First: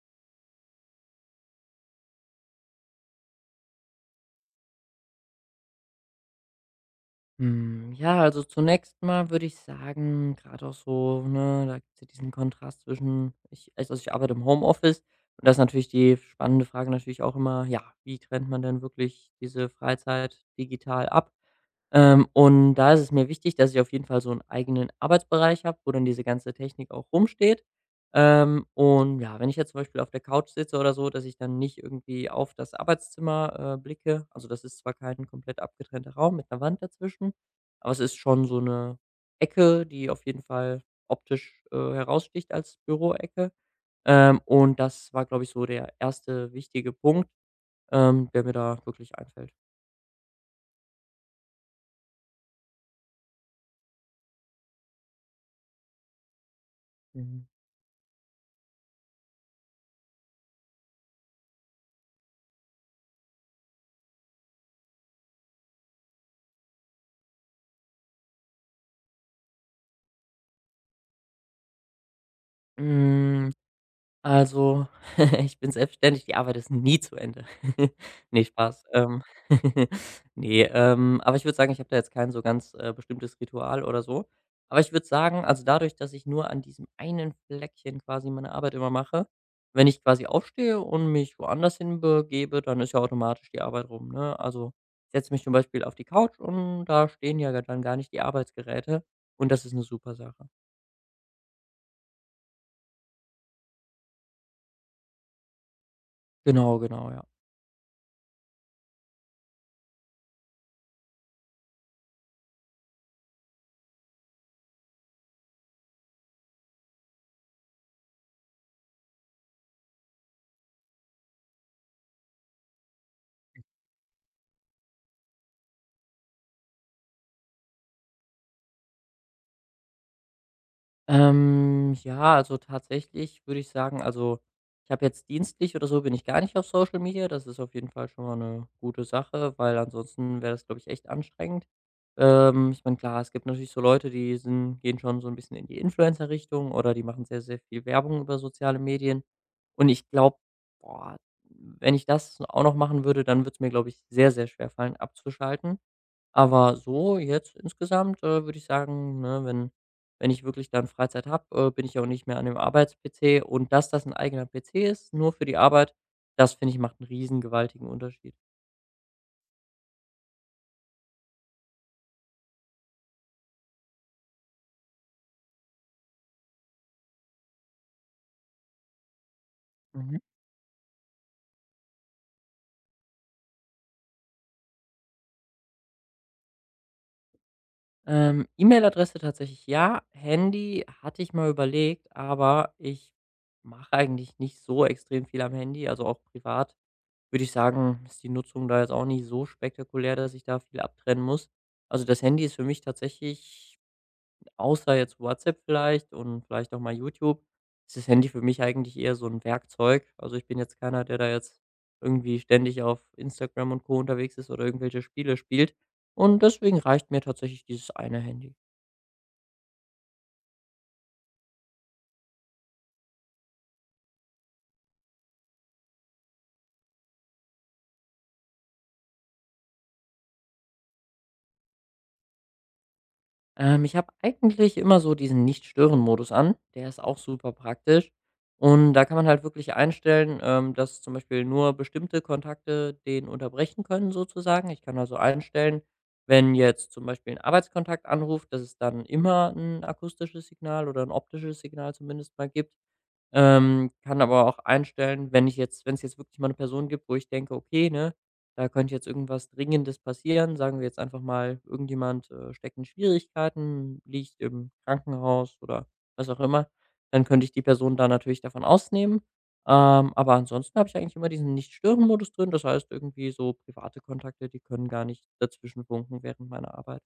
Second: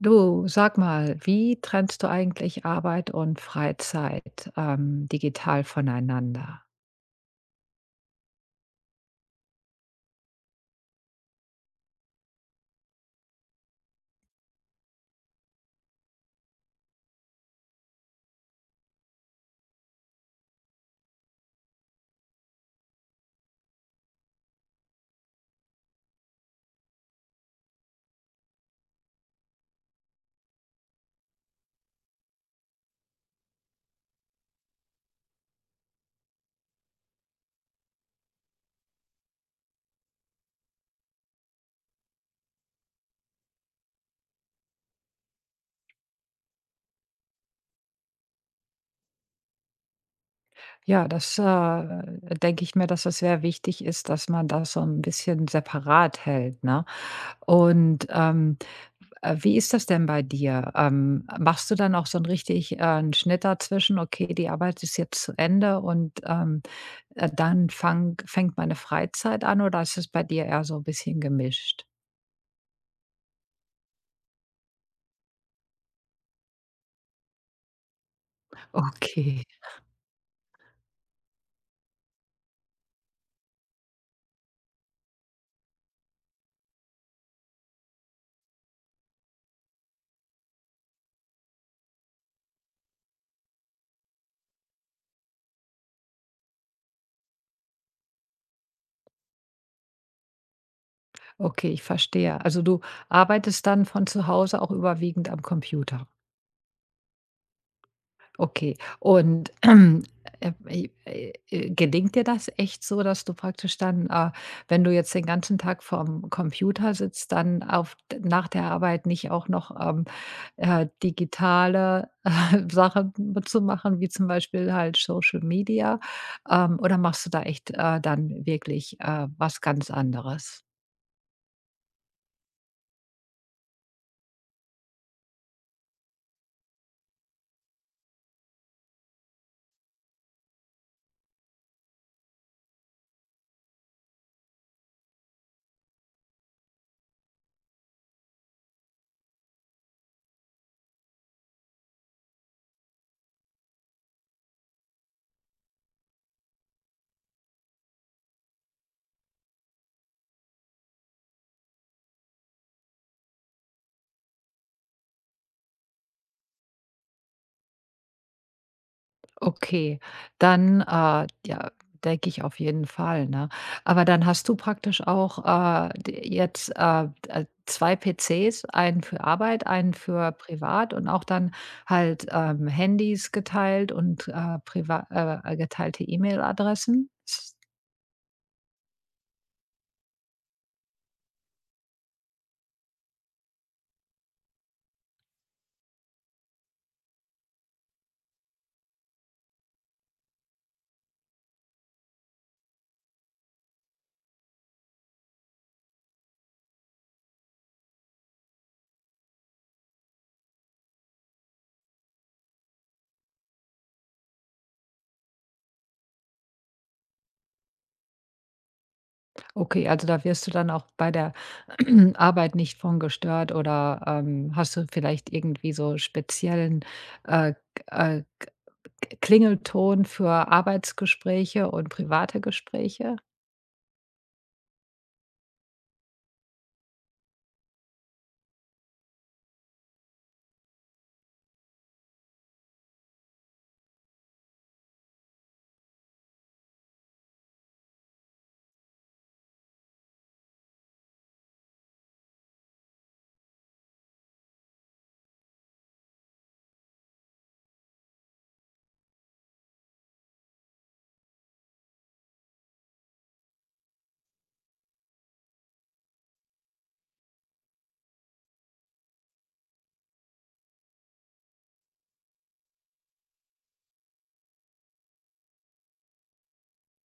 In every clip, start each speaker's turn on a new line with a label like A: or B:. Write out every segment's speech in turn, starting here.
A: Du, sag mal, wie trennst du eigentlich Arbeit und Freizeit, digital voneinander?
B: Hm, ja, also zunächst mal würde ich sagen, gerade auch so, ne, da gibt's ja diesen Kontrast zwischen ich arbeite im Homeoffice und das ist natürlich die spannende Frage natürlich auch immer, ja, wie trennt man denn wirklich diese Freizeit digital ab? Und da ist es mir wichtig, dass ich auf jeden Fall so einen eigenen Arbeitsbereich habe, wo dann diese ganze Technik auch rumsteht. Und ja, wenn ich jetzt zum Beispiel auf der Couch sitze oder so, dass ich dann nicht irgendwie auf das Arbeitszimmer, blicke. Also, das ist zwar kein komplett abgetrennter Raum mit einer Wand dazwischen, aber es ist schon so eine Ecke, die auf jeden Fall optisch, heraussticht als Büroecke. Und das war, glaube ich, so der erste wichtige Punkt, der mir da wirklich einfällt.
A: Ja, das, äh, Denke ich mir, dass das sehr wichtig ist, dass man das so ein bisschen separat hält, ne?
B: Mhm.
A: Und, wie ist das denn bei dir? Machst du dann auch so 'n richtig, 'n Schnitt dazwischen: „Okay, die Arbeit ist jetzt zu Ende und, dann fang fängt meine Freizeit an“, oder ist es bei dir eher so ein bisschen gemischt?
B: Hm. Also, ich bin selbstständig, die Arbeit ist nie zu Ende. Ne, Spaß.
A: Okay.
B: Ne, aber ich würde sagen, ich habe da jetzt kein so ganz, bestimmtes Ritual oder so. Aber ich würde sagen, also, dadurch, dass ich nur an diesem einen Fleckchen quasi meine Arbeit immer mache, wenn ich quasi aufstehe und mich woanders hinbegebe, dann ist ja automatisch die Arbeit rum, ne? Also, ich setze mich zum Beispiel auf die Couch und da stehen ja dann gar nicht die Arbeitsgeräte und das ist eine super Sache.
A: Okay, ich verstehe. Also du arbeitest dann von zu Hause auch überwiegend am Computer.
B: Genau, genau, ja.
A: Okay. Und äh, gelingt dir das echt so, dass du praktisch dann, wenn du jetzt den ganzen Tag vorm Computer sitzt, nach der Arbeit nicht auch noch digitale Sachen zu machen, wie zum Beispiel halt Social Media? Oder machst du da echt dann wirklich was ganz anderes?
B: Ja, also tatsächlich würde ich sagen, also ich habe jetzt dienstlich oder so bin ich gar nicht auf Social Media. Das ist auf jeden Fall schon mal eine gute Sache, weil ansonsten wäre das, glaube ich, echt anstrengend. Ich meine, klar, es gibt natürlich so Leute, die sind gehen schon so ein bisschen in die Influencer-Richtung oder die machen sehr, sehr viel Werbung über soziale Medien. Und ich glaube, boah, wenn ich das auch noch machen würde, dann würde es mir, glaube ich, sehr, sehr schwer fallen abzuschalten. Aber so jetzt insgesamt, würde ich sagen, ne, wenn ich wirklich dann Freizeit habe, bin ich auch nicht mehr an dem Arbeits-PC und dass das ein eigener PC ist, nur für die Arbeit, das finde ich, macht einen riesen gewaltigen Unterschied.
A: Okay, ja, denke ich auf jeden Fall, ne? Aber dann hast du praktisch auch, d jetzt, 2 PCs, einen für Arbeit, einen
B: Mhm.
A: für privat und auch dann halt, Handys geteilt und, priva geteilte E-Mail-Adressen?
B: E-Mail-Adresse tatsächlich ja, Handy hatte ich mal überlegt, aber ich mache eigentlich nicht so extrem viel am Handy, also auch privat, würde ich sagen, ist die Nutzung da jetzt auch nicht so spektakulär, dass ich da viel abtrennen muss. Also das Handy ist für mich tatsächlich außer jetzt WhatsApp vielleicht und vielleicht auch mal YouTube, ist das Handy für mich eigentlich eher so ein Werkzeug. Also, ich bin jetzt keiner, der da jetzt irgendwie ständig auf Instagram und Co. unterwegs ist oder irgendwelche Spiele spielt. Und deswegen reicht mir tatsächlich dieses eine Handy.
A: Okay, also da wirst du dann auch bei der Arbeit nicht von gestört oder, hast du vielleicht irgendwie so speziellen, äh, äh, Klingelton für Arbeitsgespräche und private Gespräche.
B: Ich habe eigentlich immer so diesen Nicht-Stören-Modus an. Der ist auch super praktisch. Und da kann man halt wirklich einstellen, dass zum Beispiel nur bestimmte Kontakte den unterbrechen können, sozusagen. Ich kann also einstellen, wenn jetzt zum Beispiel ein Arbeitskontakt anruft, dass es dann immer ein akustisches Signal oder ein optisches Signal zumindest mal gibt. Kann aber auch einstellen, wenn es jetzt wirklich mal eine Person gibt, wo ich denke: „Okay, ne, da könnte jetzt irgendwas Dringendes passieren.“ Sagen wir jetzt einfach mal, irgendjemand, steckt in Schwierigkeiten, liegt im Krankenhaus oder was auch immer, dann könnte ich die Person da natürlich davon ausnehmen. Aber ansonsten habe ich eigentlich immer diesen Nicht-Stören-Modus drin. Das heißt irgendwie so private Kontakte, die können gar nicht dazwischenfunken während meiner Arbeit.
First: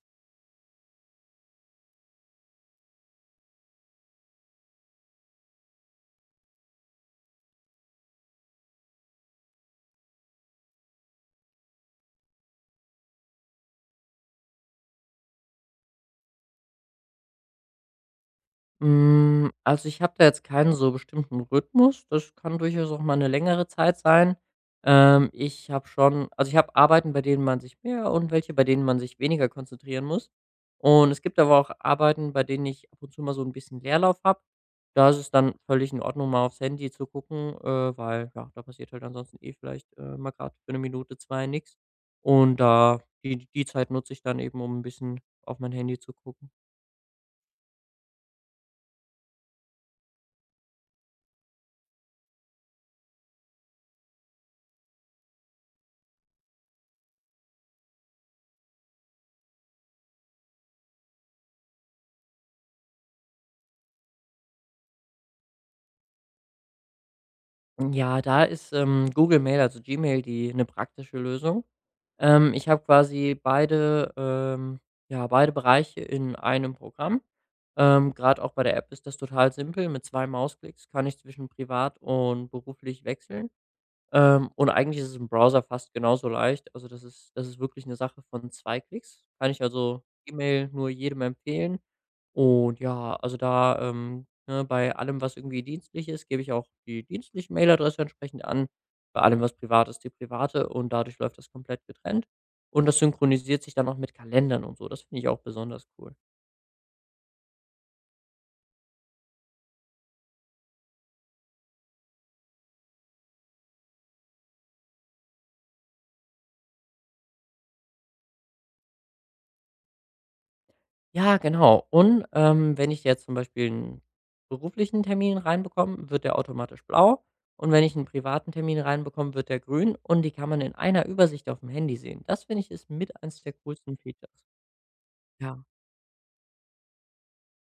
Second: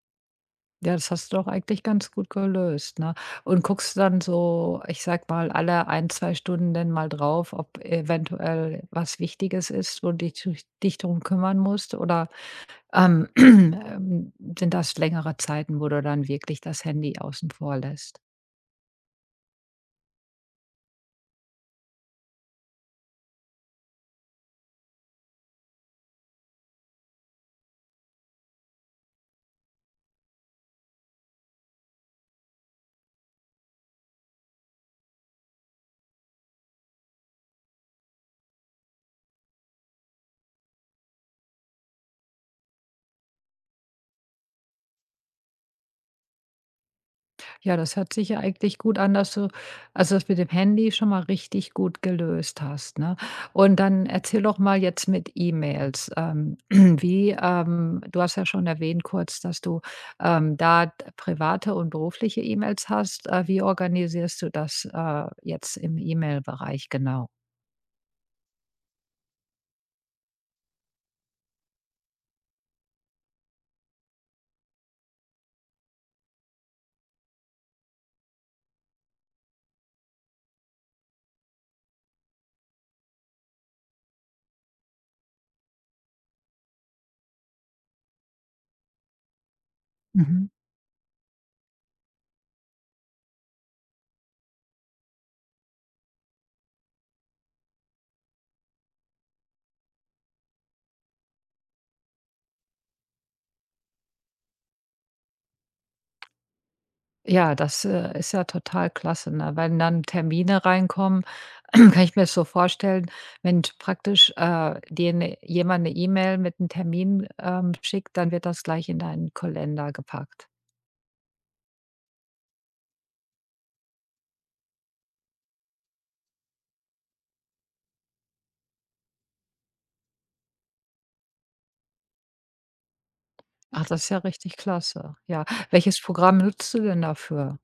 A: Ja, das hast du doch eigentlich ganz gut gelöst, ne? Und guckst dann so, ich sag mal, alle ein 2 Stunden denn mal drauf, ob eventuell was Wichtiges ist, wo du dich darum kümmern musst oder, ähm, ähm, sind das längere Zeiten, wo du dann wirklich das Handy außen vor lässt?
B: Hm, also, ich habe da jetzt keinen so bestimmten Rhythmus. Das kann durchaus auch mal eine längere Zeit sein. Ich habe schon also, ich habe Arbeiten, bei denen man sich mehr und welche, bei denen man sich weniger konzentrieren muss. Und es gibt aber auch Arbeiten, bei denen ich ab und zu mal so ein bisschen Leerlauf habe. Da ist es dann völlig in Ordnung, mal aufs Handy zu gucken, weil, ja, da passiert halt ansonsten eh vielleicht, mal gerade für eine Minute, 2 nichts. Und da die Zeit nutze ich dann eben, um ein bisschen auf mein Handy zu gucken.
A: Ja, das hört sich ja eigentlich gut an, dass du also das mit dem Handy schon mal richtig gut gelöst hast, ne? Und dann erzähl doch mal jetzt mit E-Mails, wie, du hast ja schon erwähnt kurz, dass du, da d private und berufliche E-Mails hast. Wie organisierst du das, jetzt im E-Mail-Bereich genau?
B: Ja, da ist, Google Mail, also Gmail, die eine praktische Lösung. Ich habe quasi beide ja, beide Bereiche in einem Programm. Grad auch bei der App ist das total simpel. Mit 2 Mausklicks kann ich zwischen privat und beruflich wechseln. Und eigentlich ist es im Browser fast genauso leicht. Also, das ist wirklich eine Sache von 2 Klicks. Kann ich also
A: Mhm.
B: E-Mail nur jedem empfehlen. Und ja, also da, ne, bei allem, was irgendwie dienstlich ist, gebe ich auch die dienstliche Mailadresse entsprechend an. Bei allem, was privat ist, die private, und dadurch läuft das komplett getrennt. Und das synchronisiert sich dann auch mit Kalendern und so. Das finde ich auch besonders cool.
A: Ist ja total klasse, ne? Wenn dann Termine reinkommen, kann ich mir das so vorstellen, wenn t praktisch, dir jemand eine E-Mail mit einem Termin, schickt, dann wird das gleich in deinen Kalender gepackt.
B: Ja, genau. Und, wenn ich jetzt zum Beispiel einen beruflichen Termin reinbekomme, wird der automatisch blau. Und wenn ich einen privaten Termin reinbekomme, wird der grün, und die kann man in einer Übersicht auf dem Handy sehen. Das finde ich ist mit eins der
A: Ach,
B: coolsten
A: das ist ja
B: Features.
A: richtig klasse. Ja.
B: Ja.
A: Welches Programm nutzt du denn dafür?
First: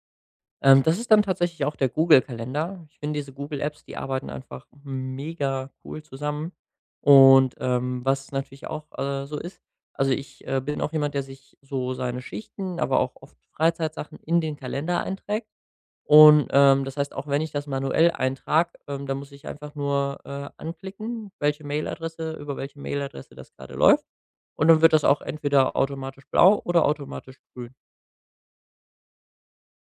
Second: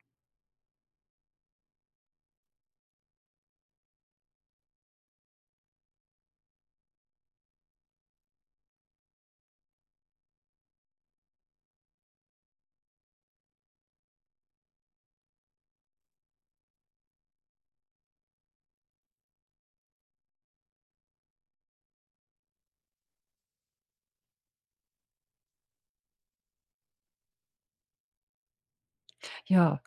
B: Das ist dann tatsächlich auch der Google-Kalender. Ich finde diese Google-Apps, die arbeiten einfach mega cool zusammen. Und, was natürlich auch, so ist, also ich, bin auch jemand, der sich so seine Schichten, aber auch oft Freizeitsachen in den Kalender einträgt. Und, das heißt, auch wenn ich das manuell eintrage, dann muss ich einfach nur, anklicken, welche Mailadresse über welche Mailadresse das gerade läuft. Und dann wird das auch entweder automatisch blau oder automatisch grün.
A: Ja.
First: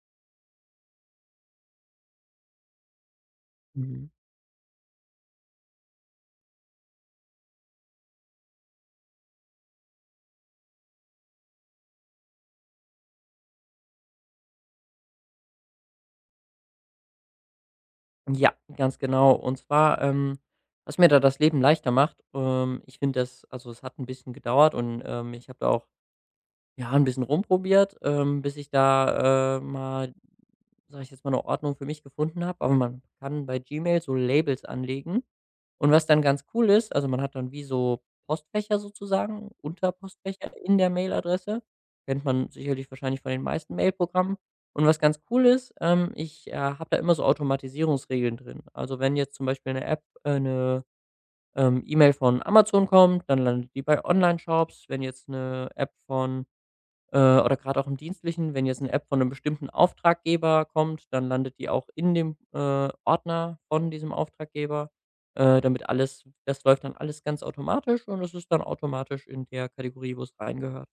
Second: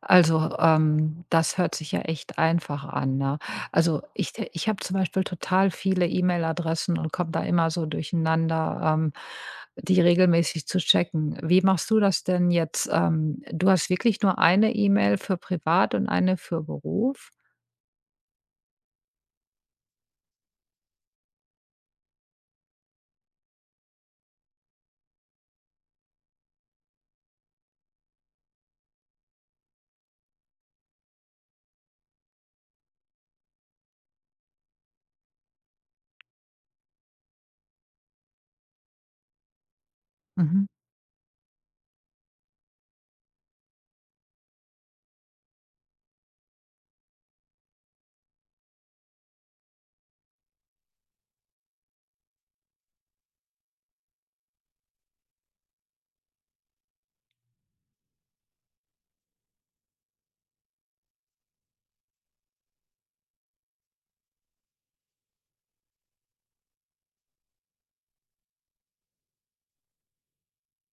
A: Also, das hört sich ja echt einfach an, ne? Also,
B: Mhm.
A: ich habe zum Beispiel total viele E-Mail-Adressen und komme da immer so durcheinander, die regelmäßig zu checken. Wie machst du das denn jetzt? Du hast wirklich nur eine E-Mail für privat und eine für Beruf?
B: Ja, ganz genau. Und zwar, was mir da das Leben leichter macht, ich finde das, also, es hat ein bisschen gedauert, und, ich habe da auch ja, ein bisschen rumprobiert, bis ich da, mal, sage ich jetzt mal, eine Ordnung für mich gefunden habe. Aber man kann bei Gmail so Labels anlegen. Und was dann ganz cool ist, also, man hat dann wie so Postfächer sozusagen, Unterpostfächer
A: Mhm.
B: in der Mailadresse. Kennt man sicherlich wahrscheinlich von den meisten Mailprogrammen. Und was ganz cool ist, ich, habe da immer so Automatisierungsregeln drin. Also, wenn jetzt zum Beispiel eine App 'ne, E-Mail von Amazon kommt, dann landet die bei Online-Shops. Wenn jetzt eine App von oder gerade auch im Dienstlichen, wenn jetzt eine App von einem bestimmten Auftraggeber kommt, dann landet die auch in dem, Ordner von diesem Auftraggeber, damit alles, das läuft dann alles ganz automatisch und es ist dann automatisch in der Kategorie, wo es reingehört.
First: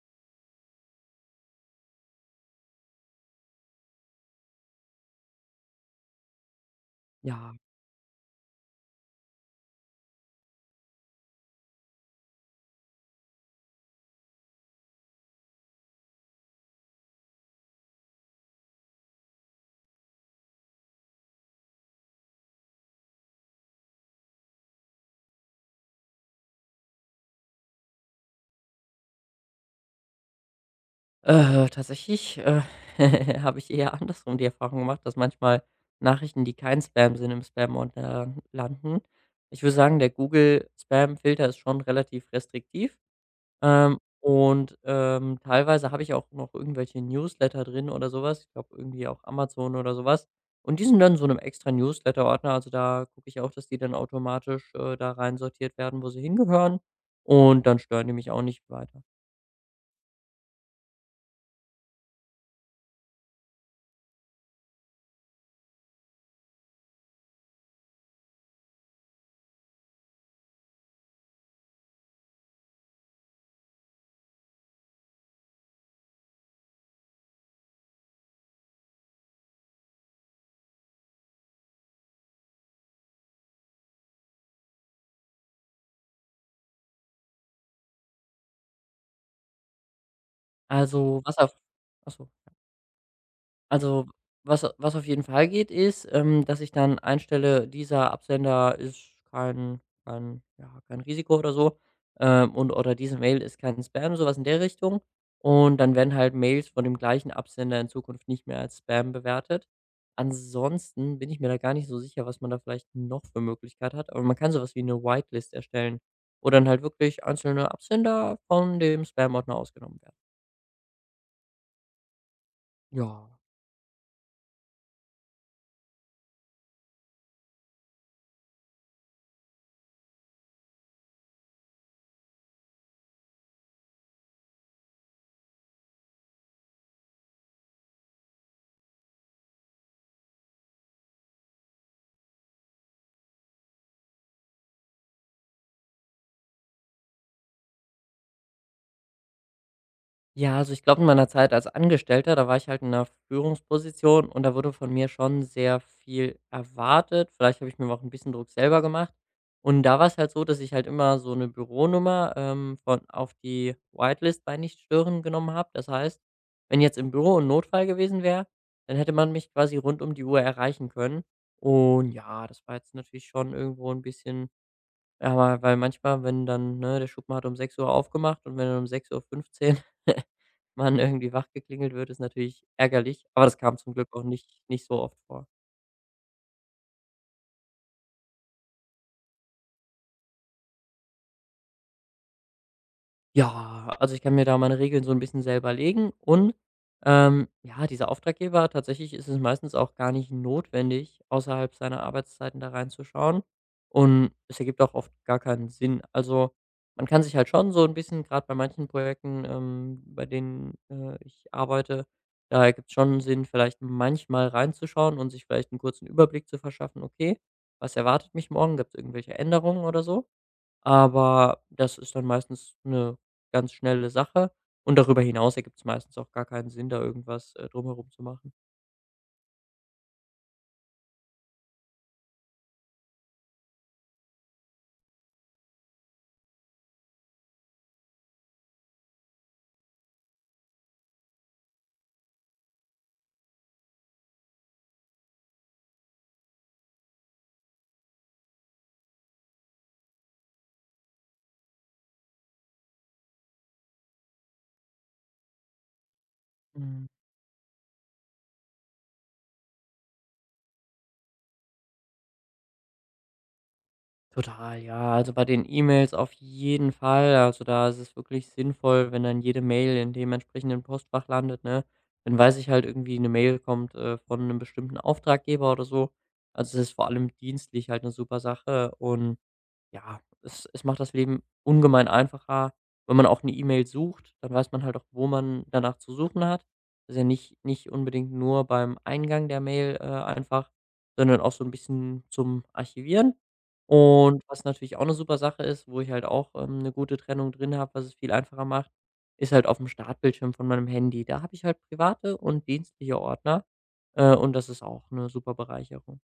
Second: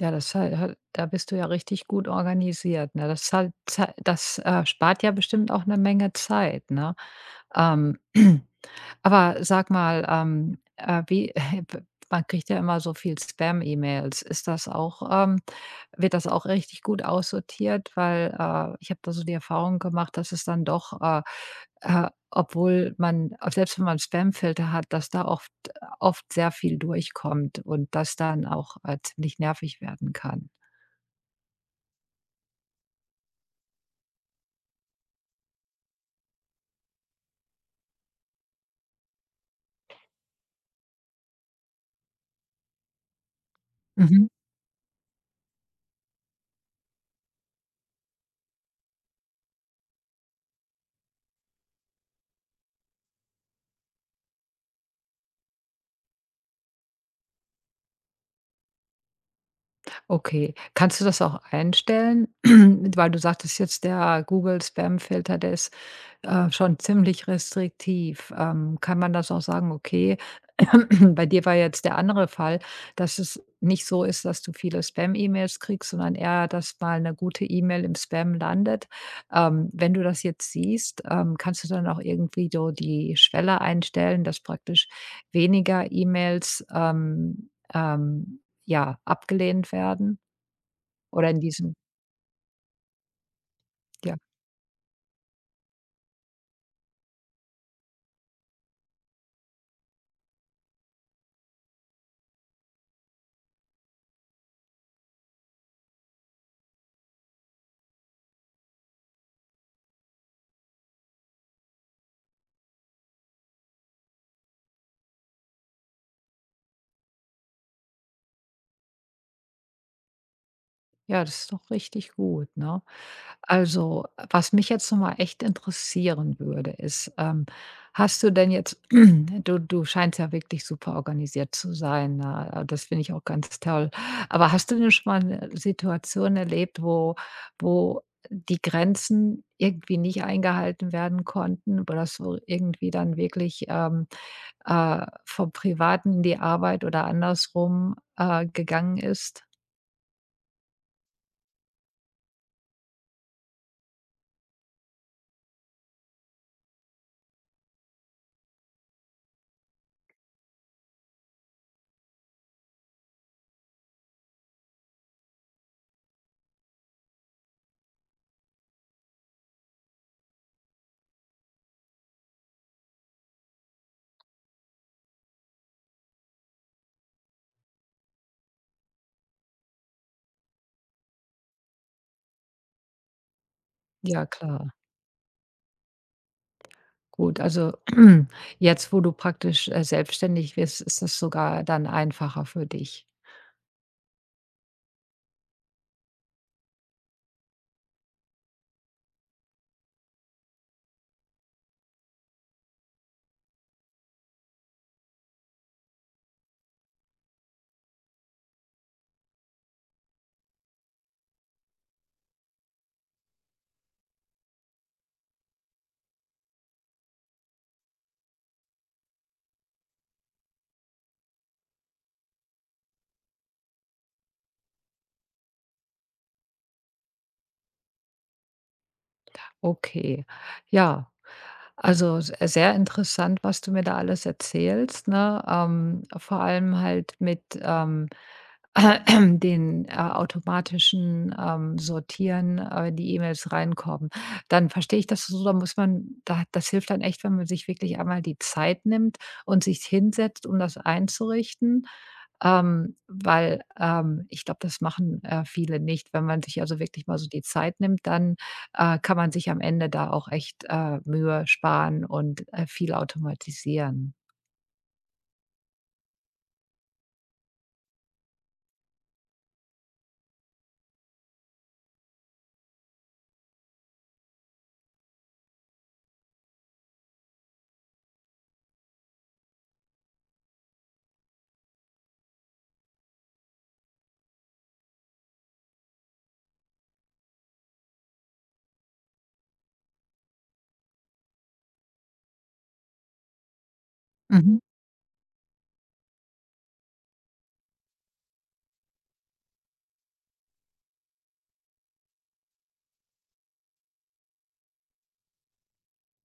A: Ja, das hal hal da bist du ja richtig gut organisiert, ne? Das halt zei das, spart ja bestimmt auch eine Menge Zeit, ne?
B: Ja,
A: Ähm Aber sag mal, wie man kriegt ja immer so viel Spam-E-Mails. Ist das auch wird das auch richtig gut aussortiert? Weil, ich habe da so die Erfahrung gemacht, dass es dann doch, obwohl man auch selbst wenn man 'n Spamfilter hat, dass da oft sehr viel durchkommt und das dann auch, ziemlich nervig werden kann.
B: tatsächlich, habe ich eher andersrum die Erfahrung gemacht, dass manchmal Nachrichten, die kein Spam sind, im Spam-Ordner landen. Ich würde sagen, der Google-Spam-Filter ist schon relativ restriktiv.
A: Mhm.
B: Und, teilweise habe ich auch noch irgendwelche Newsletter drin oder sowas. Ich glaube, irgendwie auch Amazon oder sowas. Und die sind dann in so 'nem extra Newsletter-Ordner. Also, da gucke ich auch, dass die dann automatisch, da rein sortiert werden, wo sie hingehören. Und dann stören die mich auch nicht weiter.
A: Okay. Kannst du das auch einstellen? Weil du sagtest jetzt, der Google-Spamfilter, der ist schon ziemlich restriktiv. Kann man das auch sagen, okay, bei dir war jetzt der andere Fall, dass es nicht so ist, dass du viele Spam-E-Mails kriegst, sondern eher, dass mal eine gute E-Mail im Spam landet. Wenn du das jetzt siehst, kannst du dann auch irgendwie so die Schwelle einstellen, dass praktisch weniger E-Mails, ja, abgelehnt werden?
B: Also,
A: Oder
B: was
A: in
B: auf
A: diesem
B: ach so. Also,
A: ja,
B: was auf jeden Fall geht, ist, dass ich dann einstelle, dieser Absender ist kein ja, kein Risiko oder so, und oder diese Mail ist kein Spam, so was in der Richtung. Und dann werden halt Mails von dem gleichen Absender in Zukunft nicht mehr als Spam bewertet. Ansonsten bin ich mir da gar nicht so sicher, was man da vielleicht noch für Möglichkeit hat, aber man kann so was wie eine Whitelist erstellen, wo dann halt wirklich einzelne Absender von dem Spam-Ordner ausgenommen werden.
A: ja, das ist doch richtig gut, ne?
B: Ja.
A: Also, was mich jetzt noch mal echt interessieren würde, ist, hast du denn jetzt du scheinst ja wirklich super organisiert zu sein, ne? Das finde ich auch ganz toll. Aber hast du denn schon mal 'ne Situation erlebt, wo die Grenzen irgendwie nicht eingehalten werden konnten, wo das so irgendwie dann wirklich, vom Privaten in die Arbeit oder andersrum, gegangen ist?
B: Ja, also ich glaube, in meiner Zeit als Angestellter, da war ich halt in einer Führungsposition und da wurde von mir schon sehr viel erwartet. Vielleicht habe ich mir auch ein bisschen Druck selber gemacht. Und da war es halt so, dass ich halt immer so eine Büronummer, von auf die Whitelist bei Nichtstören genommen habe. Das heißt, wenn jetzt im Büro ein Notfall gewesen wäre, dann hätte man mich quasi rund um die Uhr erreichen können. Und ja, das war jetzt natürlich schon irgendwo ein bisschen, aber weil manchmal, wenn dann, ne, der Schuppen hat um 6 Uhr aufgemacht und wenn dann um 6:15 Uhr man irgendwie wach geklingelt wird, ist natürlich ärgerlich, aber das kam zum Glück auch
A: Ja,
B: nicht
A: klar.
B: nicht so oft vor.
A: Gut, also jetzt, wo du praktisch, selbstständig wirst, ist das sogar dann einfacher für dich.
B: Ja, also ich kann mir da meine Regeln so ein bisschen selber legen, und, ja, dieser Auftraggeber, tatsächlich ist es meistens auch gar nicht notwendig, außerhalb seiner Arbeitszeiten da reinzuschauen, und es ergibt auch oft gar keinen Sinn. Also, man kann sich halt schon so ein bisschen, gerade bei manchen Projekten, bei denen, ich arbeite, da ergibt's schon Sinn, vielleicht manchmal reinzuschauen und sich vielleicht einen kurzen Überblick zu verschaffen: „Okay, was erwartet mich morgen? Gibt es irgendwelche Änderungen oder so?“ Aber das ist dann meistens eine ganz schnelle Sache und darüber hinaus ergibt es meistens auch gar keinen Sinn, da irgendwas, drumherum zu machen.
A: Okay, ja. Also, s sehr interessant, was du mir da alles erzählst, ne? Vor allem halt mit, den, automatischen, Sortieren, die E-Mails reinkommen. Dann verstehe ich das so, da muss man da das hilft dann echt, wenn man sich wirklich einmal die Zeit nimmt und sich hinsetzt, um das einzurichten. Weil, ich glaube, das machen, viele nicht. Wenn man sich also wirklich
B: Mhm.
A: mal so die Zeit nimmt, dann, kann man sich am Ende da auch echt, Mühe sparen und, viel automatisieren.
B: Total, ja. Also, bei den E-Mails auf jeden Fall. Also, da ist es wirklich sinnvoll, wenn dann jede Mail in dem entsprechenden Postfach landet, ne? Dann weiß ich halt irgendwie, eine Mail kommt, von einem bestimmten Auftraggeber oder so. Also, es ist vor allem dienstlich halt eine super Sache und ja, es macht das Leben ungemein einfacher. Wenn man auch eine E-Mail sucht, dann weiß man halt auch, wo man danach zu suchen hat. Das ist ja nicht unbedingt nur beim Eingang der Mail, einfach, sondern auch so ein bisschen zum Archivieren. Und
A: Mhm.
B: was natürlich auch eine super Sache ist, wo ich halt auch, 'ne gute Trennung drin habe, was es viel einfacher macht, ist halt auf dem Startbildschirm von meinem Handy. Da habe ich halt private und dienstliche Ordner, und das ist auch eine super Bereicherung.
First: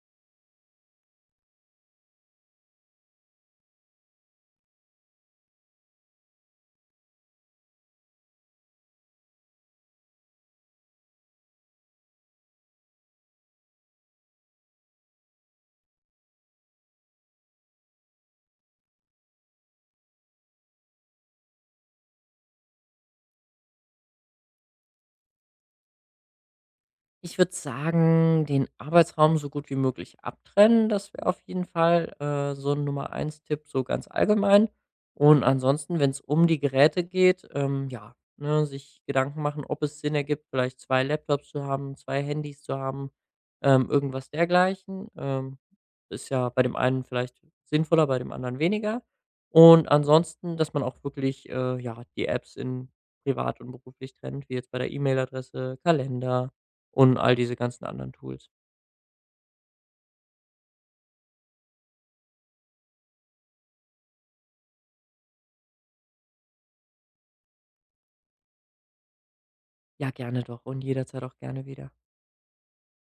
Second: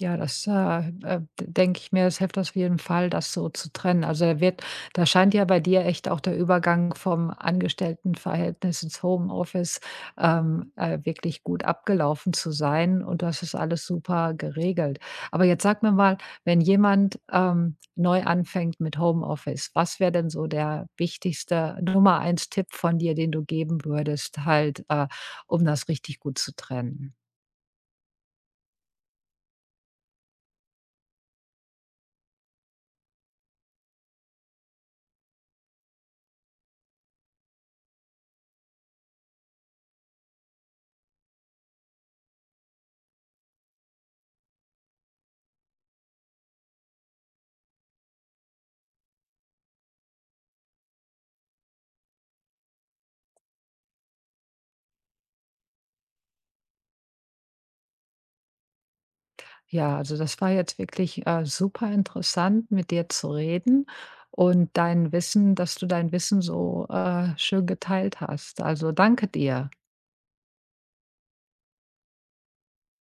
A: Ja, das, äh, äh, Denke ich mir, es hilft auf jeden Fall, das so zu trennen. Also, da scheint ja bei dir echt auch der Übergang vom Angestelltenverhältnis ins Homeoffice, wirklich gut abgelaufen zu sein und das ist alles super geregelt. Aber jetzt sag mir mal, wenn jemand, neu anfängt mit Homeoffice, was wäre denn so der wichtigste Nummer eins Tipp von dir, den du geben würdest, halt, um das richtig gut zu trennen?
B: Ich würde sagen, den Arbeitsraum so gut wie möglich abtrennen. Das wäre auf jeden Fall so ein Nummer eins Tipp, so ganz allgemein. Und ansonsten, wenn es um die Geräte geht, ja, ne, sich Gedanken machen, ob es Sinn ergibt, vielleicht 2 Laptops zu haben, 2 Handys zu haben, irgendwas dergleichen. Ist ja bei dem einen vielleicht sinnvoller, bei dem anderen weniger. Und ansonsten, dass man auch wirklich ja, die Apps in privat und beruflich trennt, wie jetzt bei der E-Mail-Adresse, Kalender, und all diese ganzen anderen Tools.
A: Ja, also das war jetzt wirklich super interessant, mit dir zu reden und dein Wissen so schön geteilt hast. Also danke dir.
B: Ja, gerne doch und jederzeit auch gerne wieder.